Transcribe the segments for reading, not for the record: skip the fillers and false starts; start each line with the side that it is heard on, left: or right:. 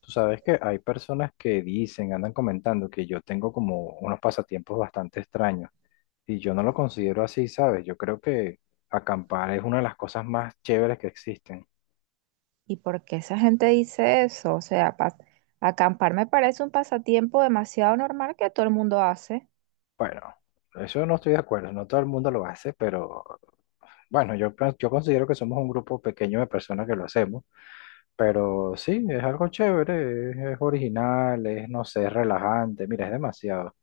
left: Tú sabes que hay personas que dicen, andan comentando que yo tengo como unos pasatiempos bastante extraños y yo no lo considero así, ¿sabes? Yo creo que acampar es una de las cosas más chéveres que existen.
right: ¿Y por qué esa gente dice eso? O sea, acampar me parece un pasatiempo demasiado normal que todo el mundo hace.
left: Bueno, eso no estoy de acuerdo, no todo el mundo lo hace, pero bueno, yo, yo considero que somos un grupo pequeño de personas que lo hacemos, pero sí, es algo chévere, es original, es, no sé, es relajante, mira, es demasiado.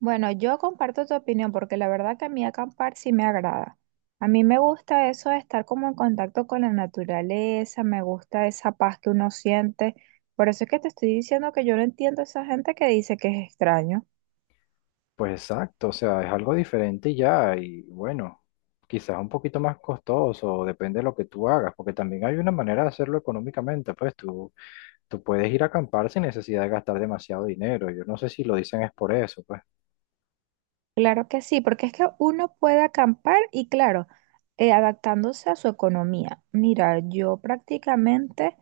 right: Bueno, yo comparto tu opinión porque la verdad que a mí acampar sí me agrada. A mí me gusta eso de estar como en contacto con la naturaleza, me gusta esa paz que uno siente. Por eso es que te estoy diciendo que yo no entiendo a esa gente que dice que es extraño.
left: Pues exacto, o sea, es algo diferente y ya, y bueno, quizás un poquito más costoso, depende de lo que tú hagas, porque también hay una manera de hacerlo económicamente, pues tú puedes ir a acampar sin necesidad de gastar demasiado dinero, yo no sé si lo dicen es por eso, pues.
right: Claro que sí, porque es que uno puede acampar y claro, adaptándose a su economía. Mira, yo prácticamente,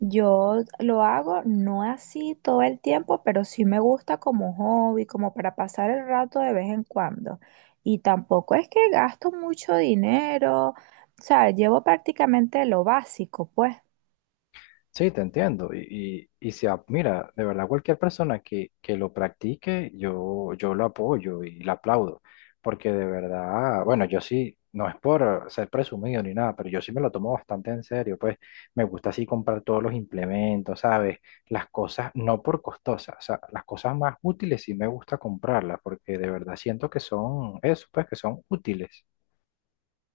right: yo lo hago no así todo el tiempo, pero sí me gusta como hobby, como para pasar el rato de vez en cuando. Y tampoco es que gasto mucho dinero, o sea, llevo prácticamente lo básico, pues.
left: Sí, te entiendo. Y si, mira, de verdad, cualquier persona que lo practique, yo lo apoyo y lo aplaudo. Porque de verdad, bueno, yo sí, no es por ser presumido ni nada, pero yo sí me lo tomo bastante en serio. Pues me gusta así comprar todos los implementos, ¿sabes? Las cosas, no por costosas, o sea, las cosas más útiles sí me gusta comprarlas, porque de verdad siento que son eso, pues que son útiles.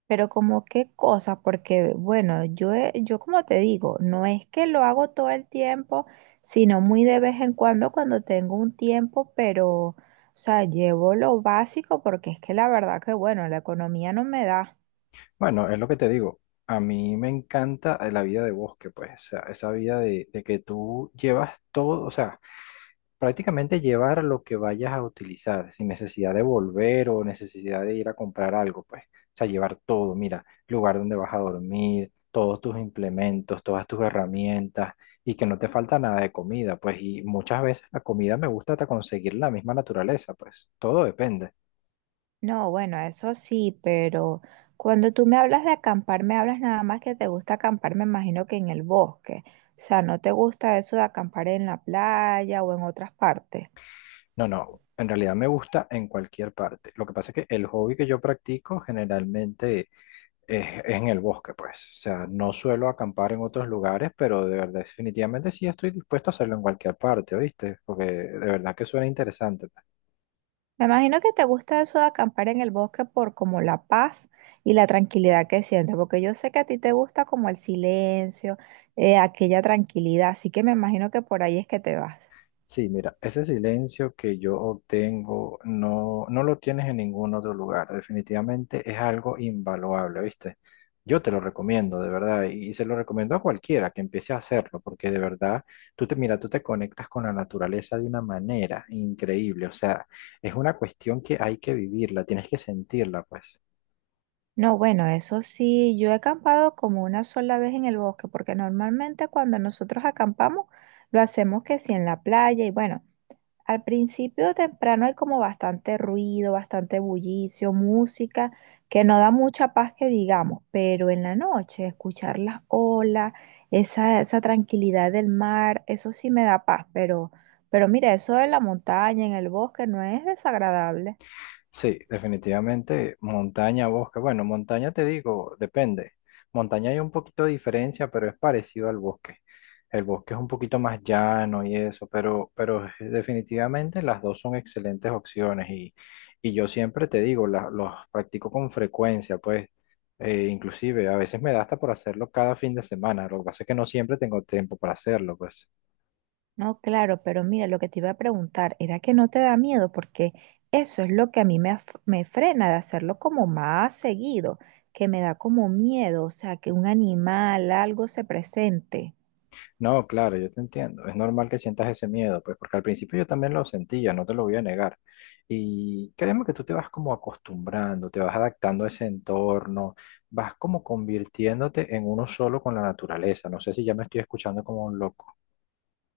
right: Pero como qué cosa, porque bueno, yo como te digo, no es que lo hago todo el tiempo, sino muy de vez en cuando cuando tengo un tiempo, pero, o sea, llevo lo básico porque es que la verdad que bueno, la economía no me da.
left: Bueno, es lo que te digo. A mí me encanta la vida de bosque, pues, o sea, esa vida de que tú llevas todo, o sea, prácticamente llevar lo que vayas a utilizar, sin necesidad de volver o necesidad de ir a comprar algo, pues, o sea, llevar todo, mira, lugar donde vas a dormir, todos tus implementos, todas tus herramientas y que no te falta nada de comida, pues, y muchas veces la comida me gusta hasta conseguir en la misma naturaleza, pues, todo depende.
right: No, bueno, eso sí, pero cuando tú me hablas de acampar, me hablas nada más que te gusta acampar, me imagino que en el bosque. O sea, ¿no te gusta eso de acampar en la playa o en otras partes?
left: No, no, en realidad me gusta en cualquier parte. Lo que pasa es que el hobby que yo practico generalmente es en el bosque, pues. O sea, no suelo acampar en otros lugares, pero de verdad, definitivamente sí estoy dispuesto a hacerlo en cualquier parte, ¿oíste? Porque de verdad que suena interesante.
right: Me imagino que te gusta eso de acampar en el bosque por como la paz y la tranquilidad que sientes, porque yo sé que a ti te gusta como el silencio, aquella tranquilidad, así que me imagino que por ahí es que te vas.
left: Sí, mira, ese silencio que yo obtengo no, no lo tienes en ningún otro lugar. Definitivamente es algo invaluable, ¿viste? Yo te lo recomiendo, de verdad, y se lo recomiendo a cualquiera que empiece a hacerlo, porque de verdad, tú te, mira, tú te conectas con la naturaleza de una manera increíble. O sea, es una cuestión que hay que vivirla, tienes que sentirla, pues.
right: No, bueno, eso sí, yo he acampado como una sola vez en el bosque, porque normalmente cuando nosotros acampamos lo hacemos que sí en la playa y bueno. Al principio temprano hay como bastante ruido, bastante bullicio, música, que no da mucha paz que digamos, pero en la noche escuchar las olas, esa tranquilidad del mar, eso sí me da paz, pero mira, eso de la montaña, en el bosque, no es desagradable.
left: Sí, definitivamente montaña, bosque. Bueno, montaña te digo, depende. Montaña hay un poquito de diferencia, pero es parecido al bosque. El bosque es un poquito más llano y eso, pero definitivamente las dos son excelentes opciones y yo siempre te digo, los practico con frecuencia, pues inclusive a veces me da hasta por hacerlo cada fin de semana. Lo que pasa es que no siempre tengo tiempo para hacerlo, pues.
right: No, claro, pero mira, lo que te iba a preguntar era que no te da miedo, porque eso es lo que a mí me frena de hacerlo como más seguido, que me da como miedo, o sea, que un animal, algo se presente.
left: No, claro, yo te entiendo. Es normal que sientas ese miedo, pues porque al principio yo también lo sentía, no te lo voy a negar. Y créeme que tú te vas como acostumbrando, te vas adaptando a ese entorno, vas como convirtiéndote en uno solo con la naturaleza. No sé si ya me estoy escuchando como loco.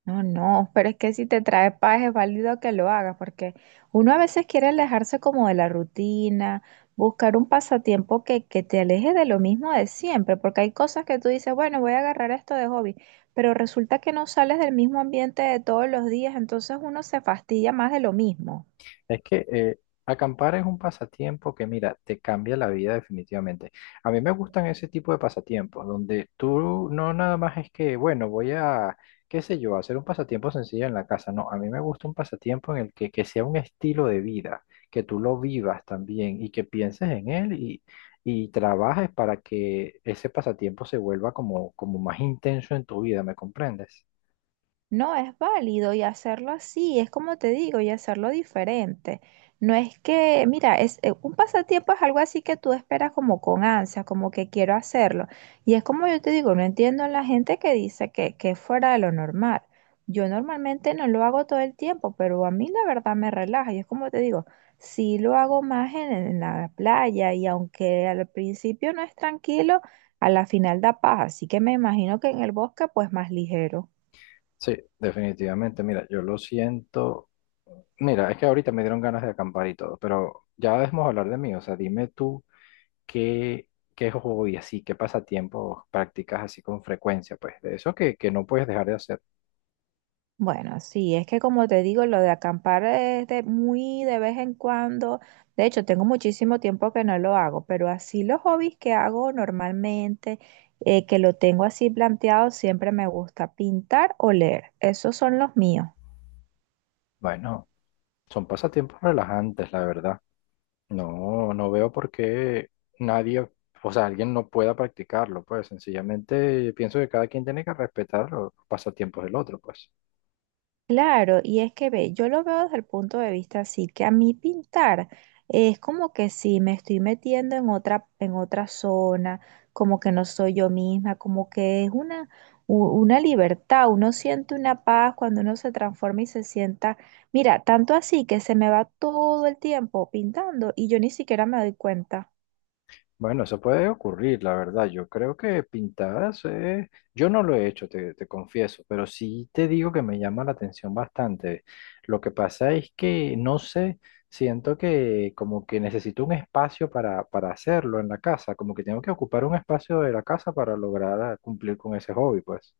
right: No, no, pero es que si te trae paz es válido que lo hagas, porque uno a veces quiere alejarse como de la rutina, buscar un pasatiempo que te aleje de lo mismo de siempre, porque hay cosas que tú dices, bueno, voy a agarrar esto de hobby, pero resulta que no sales del mismo ambiente de todos los días, entonces uno se fastidia más de lo mismo.
left: Es que acampar es un pasatiempo que, mira, te cambia la vida definitivamente. A mí me gustan ese tipo de pasatiempos, donde tú no nada más es que, bueno, voy a, qué sé yo, hacer un pasatiempo sencillo en la casa. No, a mí me gusta un pasatiempo en el que sea un estilo de vida, que tú lo vivas también y que pienses en él y trabajes para que ese pasatiempo se vuelva como, como más intenso en tu vida, ¿me comprendes?
right: No, es válido y hacerlo así, es como te digo, y hacerlo diferente. No es que, mira, es un pasatiempo es algo así que tú esperas como con ansia, como que quiero hacerlo. Y es como yo te digo, no entiendo a la gente que dice que es fuera de lo normal. Yo normalmente no lo hago todo el tiempo, pero a mí la verdad me relaja. Y es como te digo, sí lo hago más en la playa y aunque al principio no es tranquilo, a la final da paz. Así que me imagino que en el bosque pues más ligero.
left: Sí, definitivamente. Mira, yo lo siento. Mira, es que ahorita me dieron ganas de acampar y todo, pero ya debemos hablar de mí. O sea, dime tú qué, qué hobby así, qué pasatiempos practicas así con frecuencia, pues, de eso que no puedes dejar de hacer.
right: Bueno, sí, es que como te digo, lo de acampar es de muy de vez en cuando. De hecho, tengo muchísimo tiempo que no lo hago, pero así los hobbies que hago normalmente, que lo tengo así planteado, siempre me gusta pintar o leer. Esos son los míos.
left: Bueno, son pasatiempos relajantes, la verdad. No, no veo por qué nadie, o sea, alguien no pueda practicarlo, pues, sencillamente pienso que cada quien tiene que respetar los pasatiempos del otro, pues.
right: Claro, y es que ve, yo lo veo desde el punto de vista así, que a mí pintar es como que sí, me estoy metiendo en otra zona, como que no soy yo misma, como que es una, una libertad, uno siente una paz cuando uno se transforma y se sienta, mira, tanto así que se me va todo el tiempo pintando y yo ni siquiera me doy cuenta.
left: Bueno, eso puede ocurrir, la verdad. Yo creo que pintadas, yo no lo he hecho, te confieso, pero sí te digo que me llama la atención bastante. Lo que pasa es que, no sé, siento que como que necesito un espacio para hacerlo en la casa, como que tengo que ocupar un espacio de la casa para lograr cumplir con ese hobby, pues.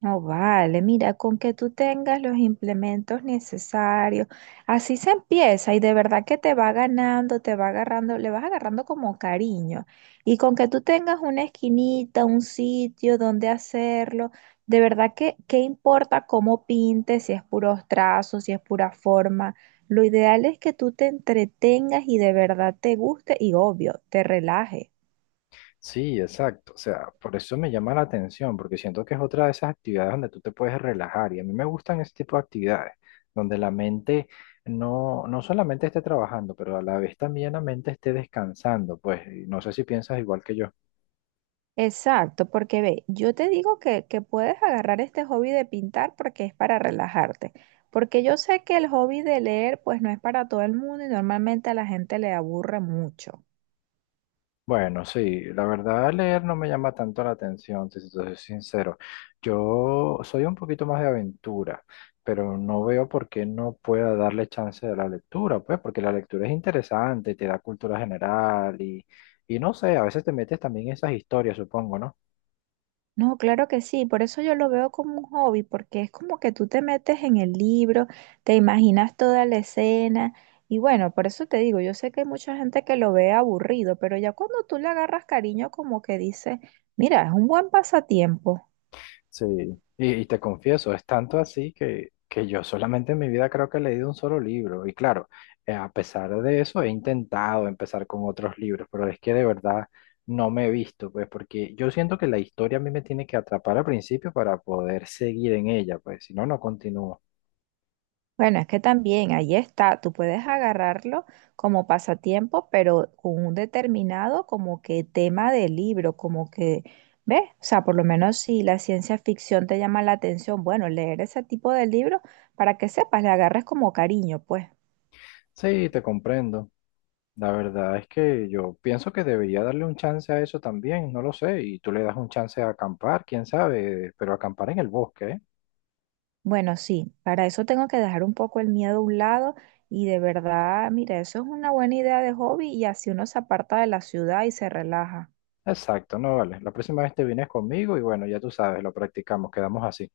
right: No vale, mira, con que tú tengas los implementos necesarios, así se empieza y de verdad que te va ganando, te va agarrando, le vas agarrando como cariño. Y con que tú tengas una esquinita, un sitio donde hacerlo, de verdad que, ¿qué importa cómo pintes, si es puros trazos, si es pura forma? Lo ideal es que tú te entretengas y de verdad te guste y obvio, te relajes.
left: Sí, exacto. O sea, por eso me llama la atención, porque siento que es otra de esas actividades donde tú te puedes relajar. Y a mí me gustan ese tipo de actividades, donde la mente no, no solamente esté trabajando, pero a la vez también la mente esté descansando. Pues y no sé si piensas igual que yo.
right: Exacto, porque ve, yo te digo que puedes agarrar este hobby de pintar porque es para relajarte, porque yo sé que el hobby de leer pues no es para todo el mundo y normalmente a la gente le aburre mucho.
left: Bueno, sí, la verdad leer no me llama tanto la atención, si te soy sincero. Yo soy un poquito más de aventura, pero no veo por qué no pueda darle chance a la lectura, pues porque la lectura es interesante, te da cultura general y no sé, a veces te metes también en esas historias, supongo, ¿no?
right: No, claro que sí, por eso yo lo veo como un hobby, porque es como que tú te metes en el libro, te imaginas toda la escena y bueno, por eso te digo, yo sé que hay mucha gente que lo ve aburrido, pero ya cuando tú le agarras cariño como que dices, mira, es un buen pasatiempo.
left: Sí, y te confieso, es tanto así que yo solamente en mi vida creo que he leído un solo libro. Y claro, a pesar de eso he intentado empezar con otros libros, pero es que de verdad no me he visto, pues porque yo siento que la historia a mí me tiene que atrapar al principio para poder seguir en ella, pues si no, no continúo.
right: Bueno, es que también ahí está, tú puedes agarrarlo como pasatiempo, pero con un determinado como que tema de libro, como que, ¿ves? O sea, por lo menos si la ciencia ficción te llama la atención, bueno, leer ese tipo de libro para que sepas, le agarres como cariño, pues.
left: Sí, te comprendo. La verdad es que yo pienso que debería darle un chance a eso también, no lo sé, y tú le das un chance a acampar, quién sabe, pero acampar en el bosque, ¿eh?
right: Bueno, sí, para eso tengo que dejar un poco el miedo a un lado y de verdad, mira, eso es una buena idea de hobby y así uno se aparta de la ciudad y se relaja.
left: Exacto, no vale. La próxima vez te vienes conmigo y bueno, ya tú sabes, lo practicamos, quedamos así.